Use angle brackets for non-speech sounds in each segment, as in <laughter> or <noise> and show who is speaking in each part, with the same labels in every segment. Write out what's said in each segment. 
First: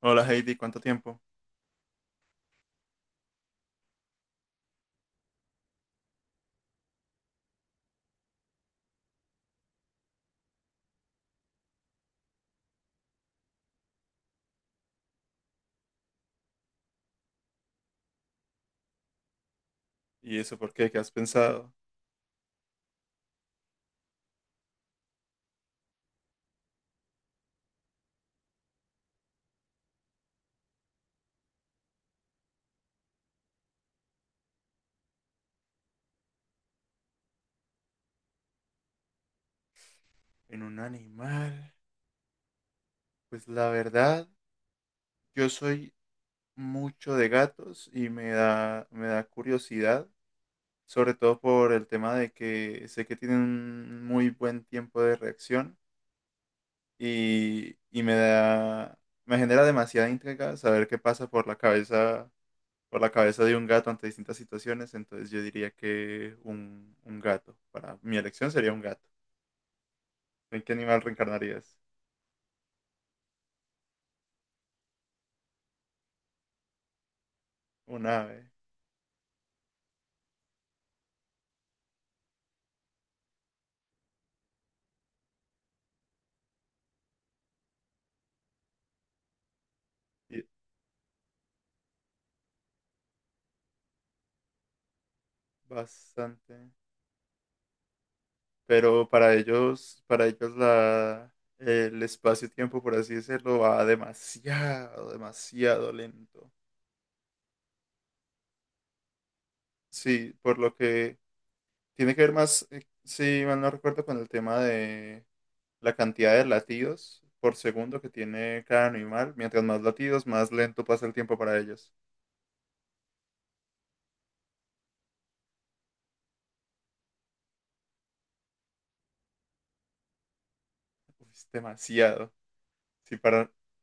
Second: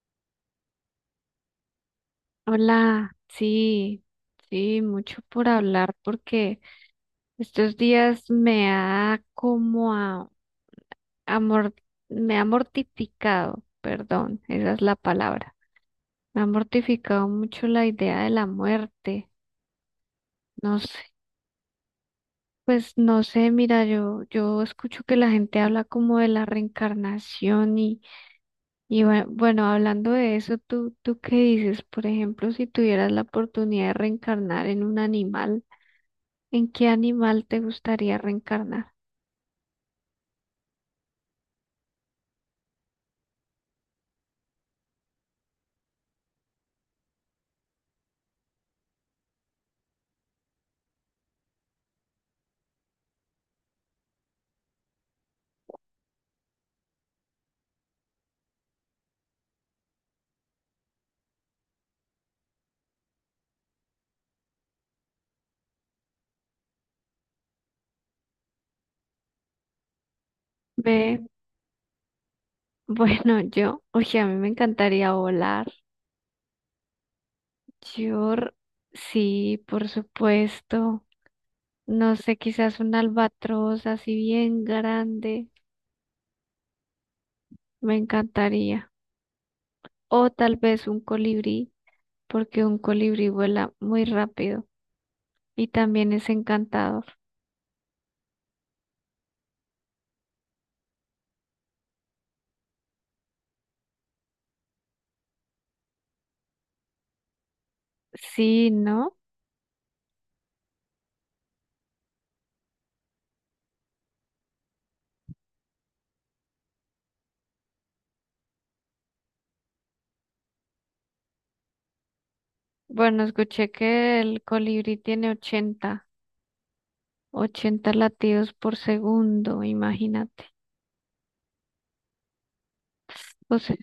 Speaker 1: Hola Heidi, ¿cuánto tiempo?
Speaker 2: Hola, sí, sí, mucho por hablar porque estos días me ha como a mor- me ha mortificado, perdón, esa es la palabra. Me ha mortificado mucho la idea de la muerte.
Speaker 1: ¿Y eso por
Speaker 2: No
Speaker 1: qué? ¿Qué
Speaker 2: sé,
Speaker 1: has pensado?
Speaker 2: pues no sé, mira, yo escucho que la gente habla como de la reencarnación y bueno, hablando de eso, ¿tú qué dices? Por ejemplo, si tuvieras la oportunidad de reencarnar en un animal. ¿En qué animal te gustaría reencarnar?
Speaker 1: ¿En un animal? Pues la verdad, yo soy mucho de gatos y me da curiosidad, sobre todo por el tema de que sé que tienen un muy buen tiempo de reacción y, y me da, me genera demasiada intriga saber qué pasa por la cabeza de un gato ante distintas situaciones. Entonces yo diría que un gato. Para mi elección sería un gato. ¿En qué animal
Speaker 2: Ve,
Speaker 1: reencarnarías?
Speaker 2: <laughs> bueno, yo, oye, a mí me encantaría volar.
Speaker 1: Un
Speaker 2: Yo,
Speaker 1: ave,
Speaker 2: r- sí, por supuesto. No sé, quizás un albatros así bien grande, me encantaría. O
Speaker 1: y
Speaker 2: tal vez un colibrí, porque un colibrí vuela muy rápido y también es
Speaker 1: bastante.
Speaker 2: encantador.
Speaker 1: Pero para ellos el espacio-tiempo, por así decirlo, va demasiado, demasiado lento.
Speaker 2: Sí, ¿no?
Speaker 1: Sí, por lo que tiene que ver más, si mal no recuerdo, con el tema de la cantidad de latidos por segundo que tiene cada animal. Mientras más latidos, más lento pasa el tiempo para ellos.
Speaker 2: Bueno, escuché que el colibrí tiene 80 latidos por segundo, imagínate.
Speaker 1: Es demasiado. Si para,
Speaker 2: O sea,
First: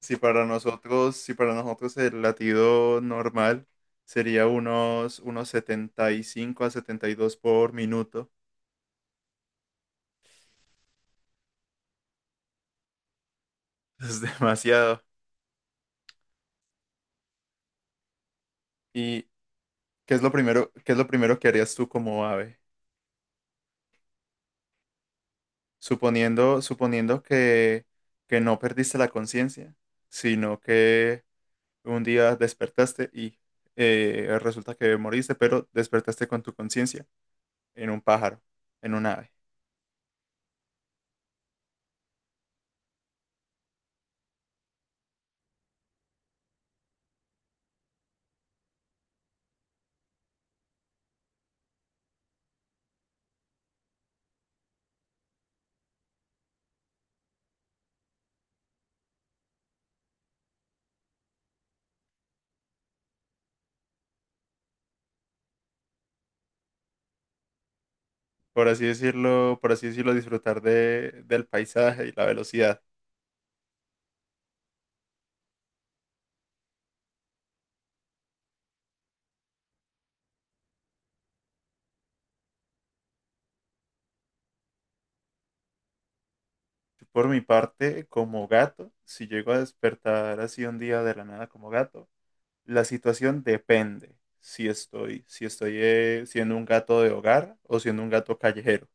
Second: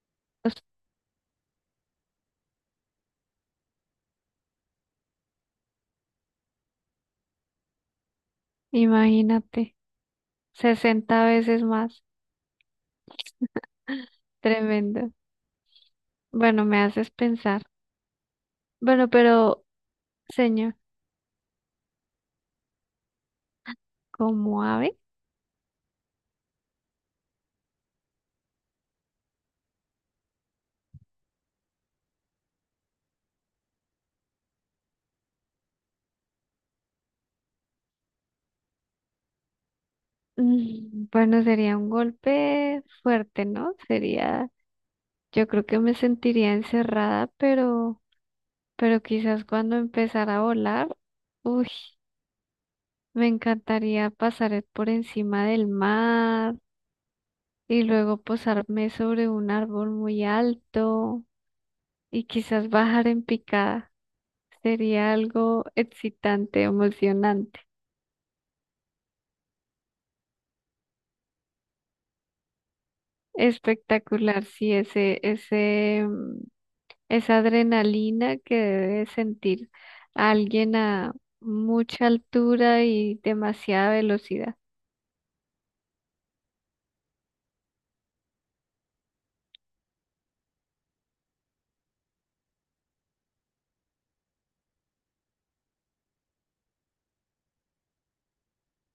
Speaker 1: Si para
Speaker 2: pues,
Speaker 1: nosotros, si para nosotros el latido normal sería unos 75 a 72 por minuto.
Speaker 2: imagínate, 60 veces más.
Speaker 1: <laughs> Es demasiado.
Speaker 2: Tremendo. Bueno, me haces pensar. Bueno,
Speaker 1: ¿Y
Speaker 2: pero,
Speaker 1: qué es lo primero,
Speaker 2: señor,
Speaker 1: qué es lo primero que harías tú como ave?
Speaker 2: como ave,
Speaker 1: Suponiendo que no perdiste la conciencia, sino que un día despertaste y resulta que moriste, pero despertaste con tu conciencia en un pájaro, en un ave.
Speaker 2: bueno, sería un golpe fuerte, ¿no? Sería, yo creo que me sentiría encerrada, pero quizás cuando empezara a volar, uy, me encantaría pasar es por encima del mar y luego posarme sobre un árbol muy alto y quizás bajar en picada. Sería algo excitante, emocionante,
Speaker 1: Por así decirlo disfrutar del paisaje y la velocidad.
Speaker 2: espectacular, sí, esa adrenalina que debe sentir alguien a mucha altura y demasiada velocidad.
Speaker 1: Por mi parte, como gato, si llego a despertar así un día de la nada como gato, la situación depende si estoy siendo un gato de hogar o siendo un gato callejero.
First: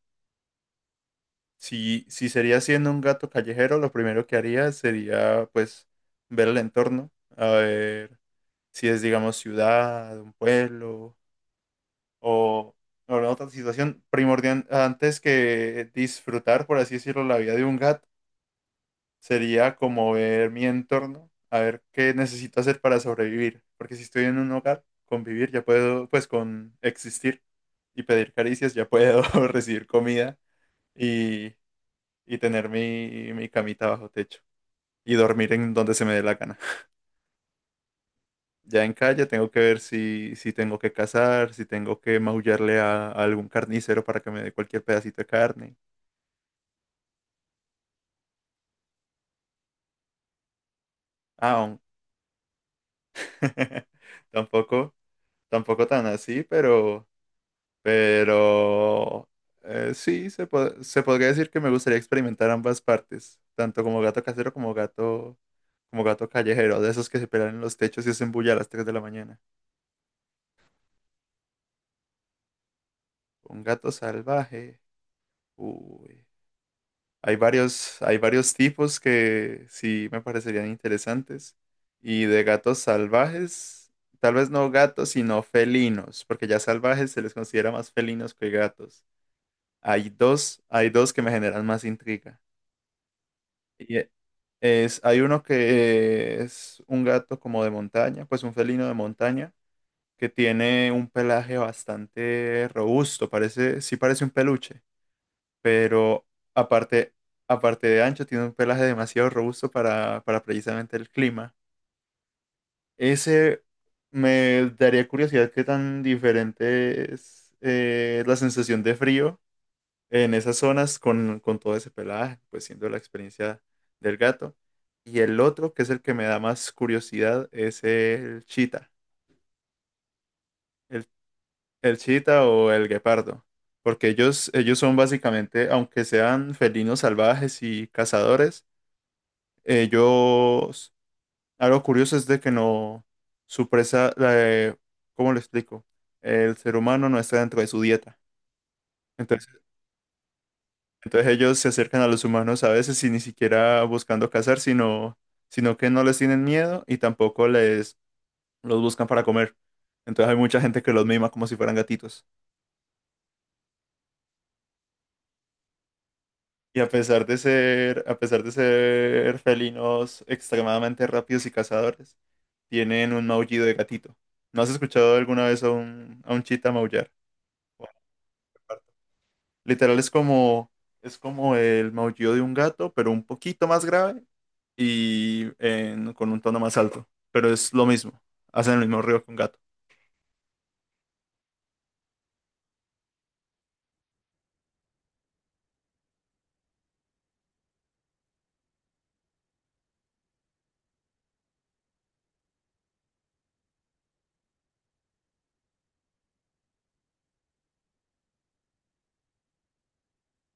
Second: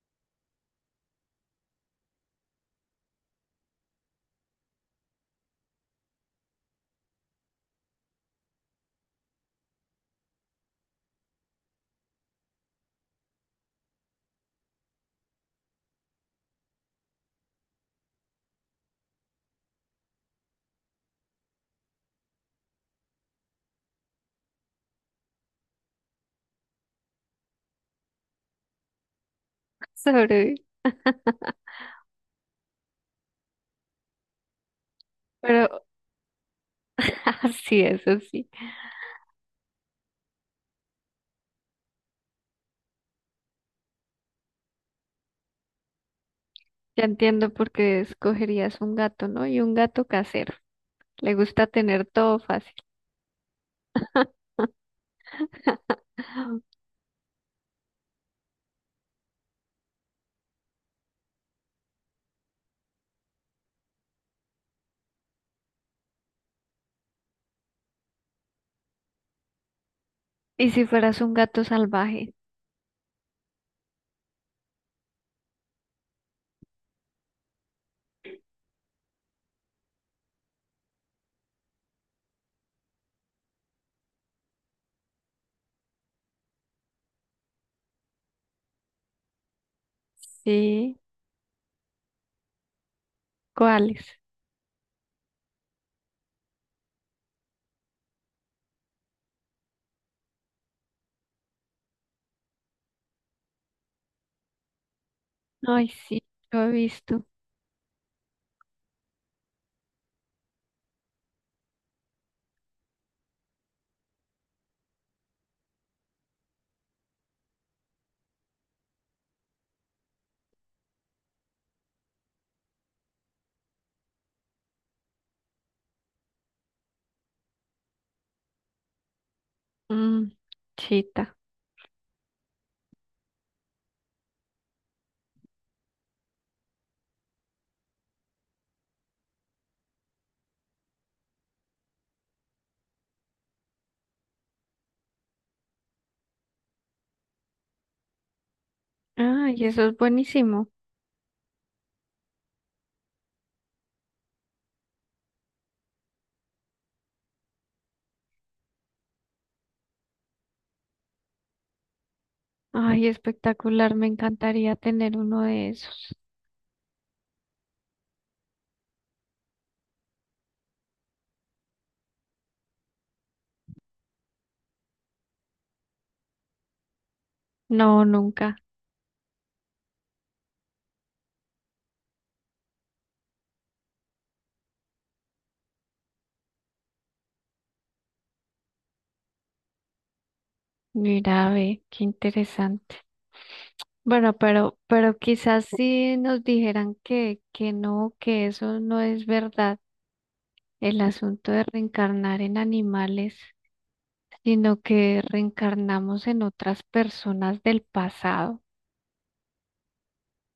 Speaker 1: Si sería siendo un gato callejero, lo primero que haría sería, pues, ver el entorno, a ver si es, digamos, ciudad, un pueblo, o, o en otra situación primordial antes que disfrutar, por así decirlo, la vida de un gato, sería como ver mi entorno, a ver qué necesito hacer para sobrevivir, porque si estoy en un hogar, convivir, ya puedo, pues, con existir y pedir caricias, ya puedo <laughs> recibir
Speaker 2: <laughs>
Speaker 1: comida
Speaker 2: Sobrevivir.
Speaker 1: y, y tener mi camita bajo techo. Y dormir en
Speaker 2: Pero
Speaker 1: donde se me dé la gana.
Speaker 2: <laughs> así eso sí.
Speaker 1: Ya en calle tengo que ver si tengo que cazar, si tengo que maullarle a algún carnicero para que me dé cualquier pedacito de carne.
Speaker 2: Ya entiendo por qué escogerías un gato, ¿no? Y un gato casero. Le gusta
Speaker 1: Aún.
Speaker 2: tener todo fácil.
Speaker 1: <laughs> Tampoco, tampoco tan así,
Speaker 2: <gasps>
Speaker 1: pero sí, se podría decir que me gustaría experimentar ambas partes, tanto como gato casero como gato callejero, de esos que se pelan en los techos y hacen bulla a las 3 de la mañana.
Speaker 2: ¿Y si fueras un gato salvaje?
Speaker 1: Un gato salvaje. Uy. Hay varios tipos que sí me parecerían interesantes. Y de gatos salvajes, tal vez no gatos, sino felinos, porque ya salvajes se les considera más felinos que gatos. Hay dos, hay
Speaker 2: Sí.
Speaker 1: dos que me generan más intriga. Y
Speaker 2: ¿Cuáles?
Speaker 1: e- Hay uno que es un gato como de montaña, pues un felino de montaña, que tiene un pelaje bastante robusto, parece, sí parece un peluche,
Speaker 2: Ay, sí,
Speaker 1: pero
Speaker 2: lo he
Speaker 1: aparte,
Speaker 2: visto.
Speaker 1: aparte de ancho, tiene un pelaje demasiado robusto para precisamente el clima. Ese me daría curiosidad qué tan diferente es la sensación de frío en esas zonas con todo ese pelaje, pues siendo la experiencia del gato. Y el otro, que es el que me da más curiosidad, es el chita,
Speaker 2: Mm,
Speaker 1: el,
Speaker 2: chita.
Speaker 1: el chita o el guepardo. Porque ellos son básicamente, aunque sean felinos salvajes y cazadores. Ellos, Algo curioso es de que no, su presa, eh, ¿cómo lo explico? El ser humano no está dentro de su dieta. Entonces,
Speaker 2: Ay, eso es buenísimo.
Speaker 1: entonces ellos se acercan a los humanos a veces y ni siquiera buscando cazar, sino que no les tienen miedo y tampoco les los buscan para comer. Entonces hay mucha gente que los mima como si fueran gatitos.
Speaker 2: Ay, espectacular. Me encantaría tener uno de esos.
Speaker 1: Y a pesar de ser felinos extremadamente rápidos y cazadores, tienen un maullido de gatito. ¿No has escuchado alguna vez a un chita maullar? O un
Speaker 2: No, nunca.
Speaker 1: lagarto. Literal es como el maullido de un gato, pero un poquito más grave y con un tono más alto. Pero es lo mismo, hacen el mismo ruido que un gato.
Speaker 2: Mira, ve, qué interesante. Bueno, pero quizás si nos dijeran que no, que eso no es verdad, el asunto de reencarnar en animales, sino que reencarnamos en otras personas del pasado.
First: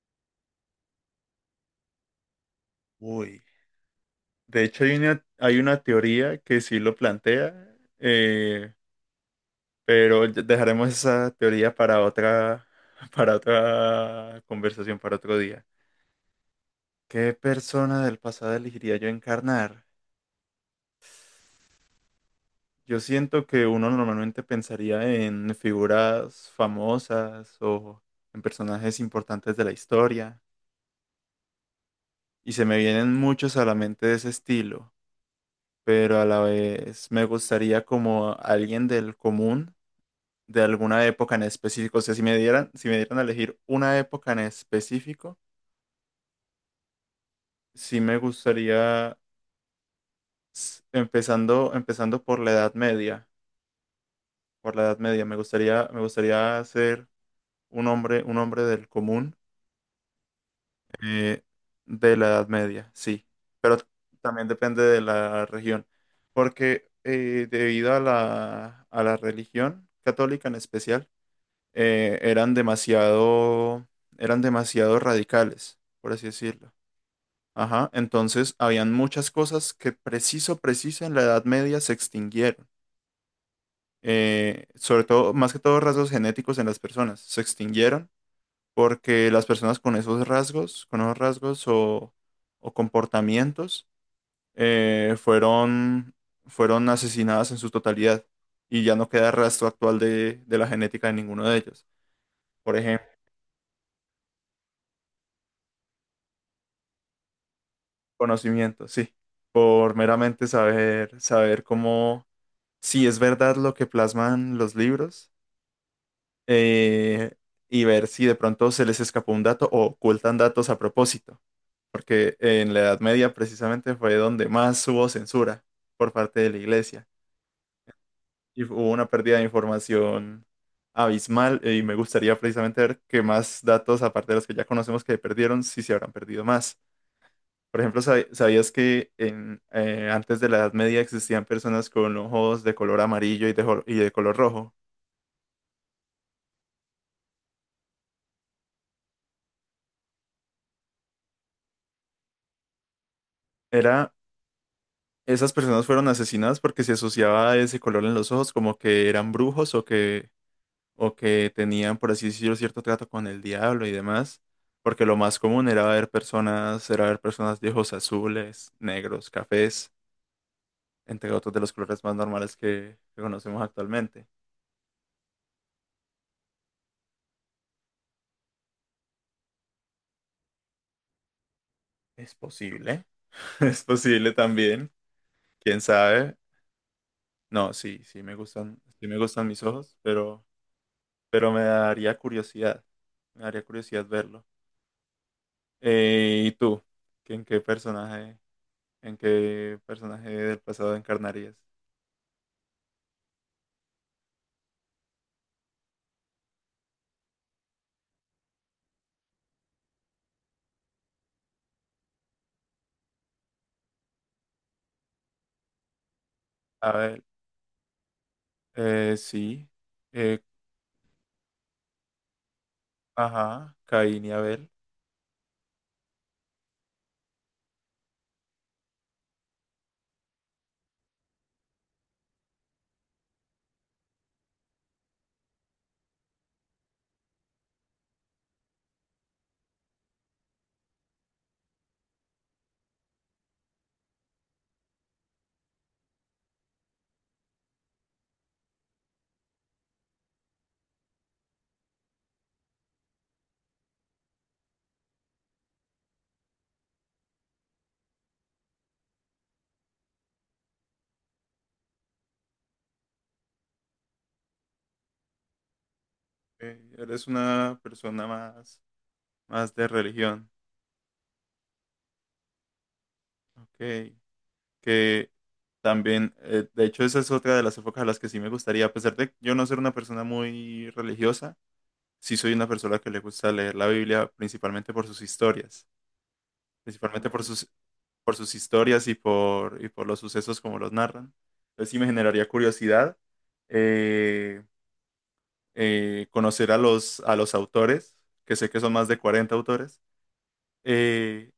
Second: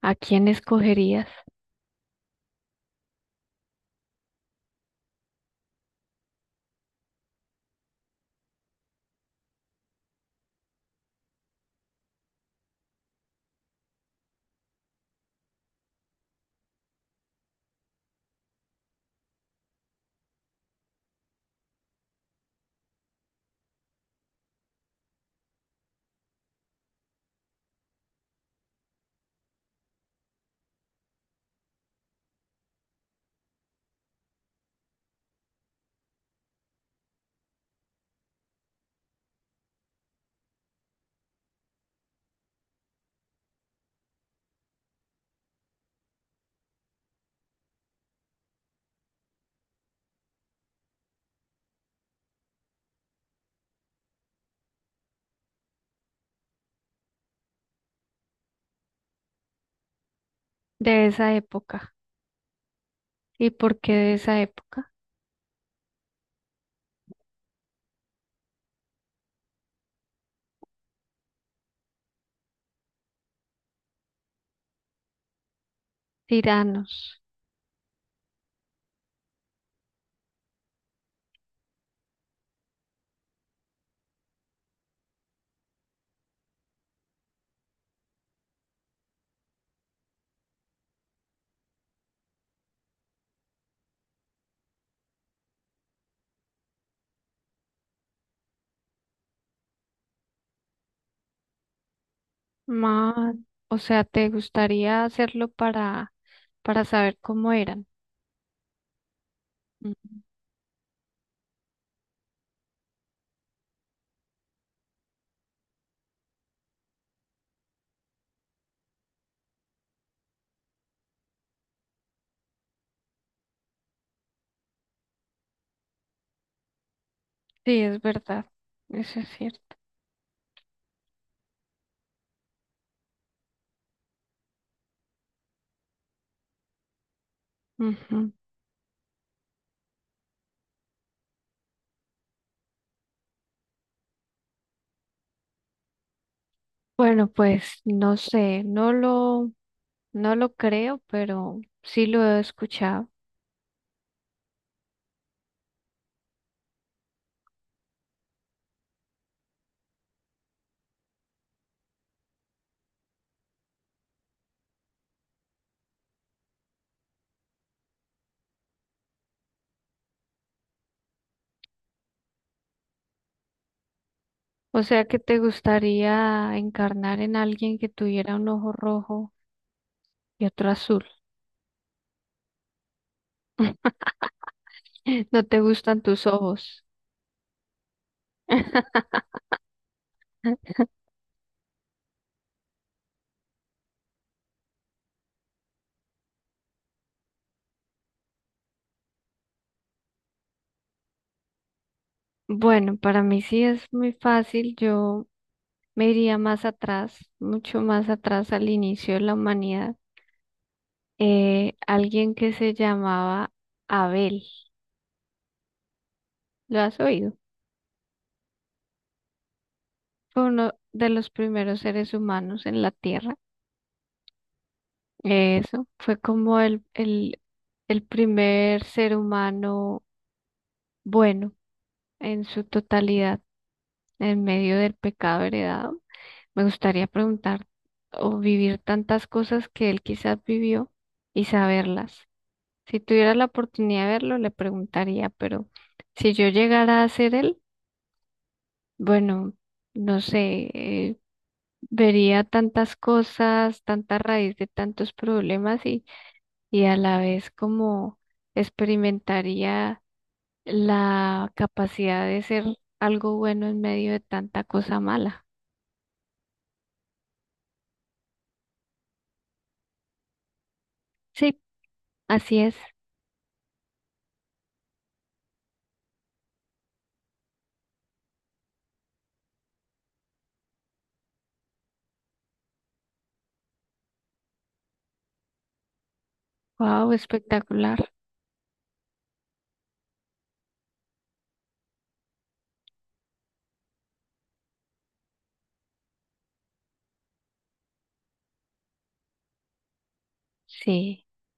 Speaker 2: ¿A quién escogerías
Speaker 1: Uy. De hecho, hay una teoría que sí lo plantea. Pero dejaremos esa teoría para otra, <laughs> para otra conversación, para otro día. ¿Qué persona del pasado elegiría yo encarnar? Yo siento que uno normalmente pensaría en figuras famosas o en personajes importantes de la historia, y se me vienen muchos a la mente de ese estilo, pero a la vez me gustaría como alguien del común de alguna época en específico. O sea, si me dieran a elegir una época en específico, sí me gustaría. Empezando por la Edad Media, me gustaría ser un hombre del común
Speaker 2: de esa
Speaker 1: eh,
Speaker 2: época?
Speaker 1: de la Edad Media, sí,
Speaker 2: ¿Y
Speaker 1: pero
Speaker 2: por qué de esa
Speaker 1: también depende
Speaker 2: época?
Speaker 1: de la región, porque debido a la religión católica en especial, eh, eran demasiado, eran demasiado radicales, por así decirlo.
Speaker 2: Tiranos.
Speaker 1: Ajá, entonces habían muchas cosas que preciso en la Edad Media se extinguieron. Sobre todo, más que todo rasgos genéticos en las personas. Se extinguieron porque las personas con esos rasgos o comportamientos, eh, fueron, fueron asesinadas en su totalidad, y ya no queda rastro actual de la genética de ninguno de ellos. Por ejemplo,
Speaker 2: Más, o sea, ¿te gustaría hacerlo para saber cómo eran?
Speaker 1: conocimiento, sí, por
Speaker 2: Ujú.
Speaker 1: meramente saber cómo, si es verdad lo que plasman los libros, eh, y ver si de pronto se les escapó un dato o ocultan datos a propósito, porque en la Edad Media precisamente fue donde más hubo censura por parte de la Iglesia
Speaker 2: Sí, es verdad.
Speaker 1: y hubo una
Speaker 2: Eso es
Speaker 1: pérdida de
Speaker 2: cierto.
Speaker 1: información abismal. Y me gustaría precisamente ver qué más datos, aparte de los que ya conocemos que perdieron, si se habrán perdido más. Por ejemplo,
Speaker 2: Ujú.
Speaker 1: ¿sabías que antes de la Edad Media existían personas con ojos de color amarillo y y de color rojo?
Speaker 2: Bueno, pues no sé, no lo creo, pero sí lo he escuchado.
Speaker 1: Era Esas personas fueron asesinadas porque se asociaba ese color en los ojos como que eran brujos, o que o que tenían, por así decirlo, cierto trato con el diablo y demás. Porque lo más común era ver personas de ojos azules, negros, cafés, entre otros de los colores más normales que conocemos actualmente.
Speaker 2: O sea, que te gustaría encarnar en alguien que tuviera un ojo rojo y otro azul.
Speaker 1: ¿Es posible? <laughs> Es
Speaker 2: <laughs>
Speaker 1: posible también.
Speaker 2: No te
Speaker 1: ¿Quién
Speaker 2: gustan tus
Speaker 1: sabe?
Speaker 2: ojos.
Speaker 1: No, sí, sí me gustan mis ojos, pero,
Speaker 2: <laughs>
Speaker 1: pero me daría curiosidad. Me daría curiosidad verlo. ¿Y tú? ¿En qué personaje, en qué personaje del pasado encarnarías?
Speaker 2: Bueno, para mí sí es muy fácil. Yo me iría más atrás, mucho más atrás al inicio de la humanidad. Alguien que se llamaba Abel, ¿lo has
Speaker 1: Abel,
Speaker 2: oído?
Speaker 1: sí, eh,
Speaker 2: Fue uno de los primeros seres humanos en la Tierra.
Speaker 1: ajá, Caín y Abel.
Speaker 2: Eso, fue como el primer ser humano bueno en su totalidad, en medio del pecado heredado. Me gustaría preguntar o vivir tantas cosas que él quizás vivió y saberlas. Si tuviera la oportunidad de verlo, le preguntaría, pero si yo llegara a ser él, bueno, no sé, vería tantas cosas, tanta raíz de tantos problemas y a la vez como experimentaría la capacidad de ser algo bueno en medio de tanta cosa mala.
Speaker 1: Eres una persona más de religión,
Speaker 2: Sí, así es.
Speaker 1: ok. Que también, de hecho, esa es otra de las épocas a las que sí me gustaría. A pesar de yo no ser una persona muy religiosa, sí soy una persona que le gusta leer la Biblia principalmente por sus historias,
Speaker 2: Wow,
Speaker 1: principalmente por sus
Speaker 2: espectacular.
Speaker 1: y por los sucesos como los narran. Entonces sí me generaría curiosidad, eh, conocer a los autores, que sé que son más de 40 autores.
Speaker 2: Sí.
Speaker 1: Eh,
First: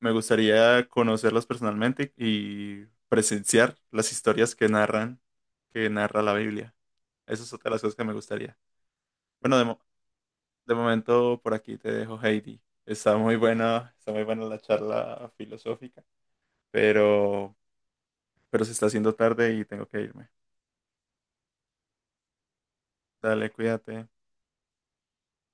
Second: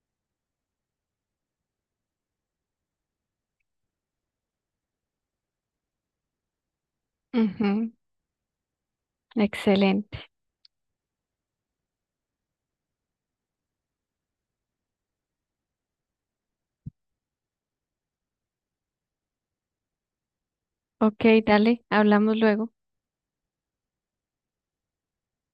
Speaker 1: Me gustaría conocerlos personalmente y presenciar las historias que narran, que narra la Biblia. Esa es otra de las
Speaker 2: Ujú,
Speaker 1: cosas que me gustaría. Bueno,
Speaker 2: excelente.
Speaker 1: de momento por aquí te dejo, Heidi. Está muy buena la charla filosófica, pero se está haciendo tarde y tengo que irme.
Speaker 2: Ok, dale, hablamos luego.
Speaker 1: Dale, cuídate.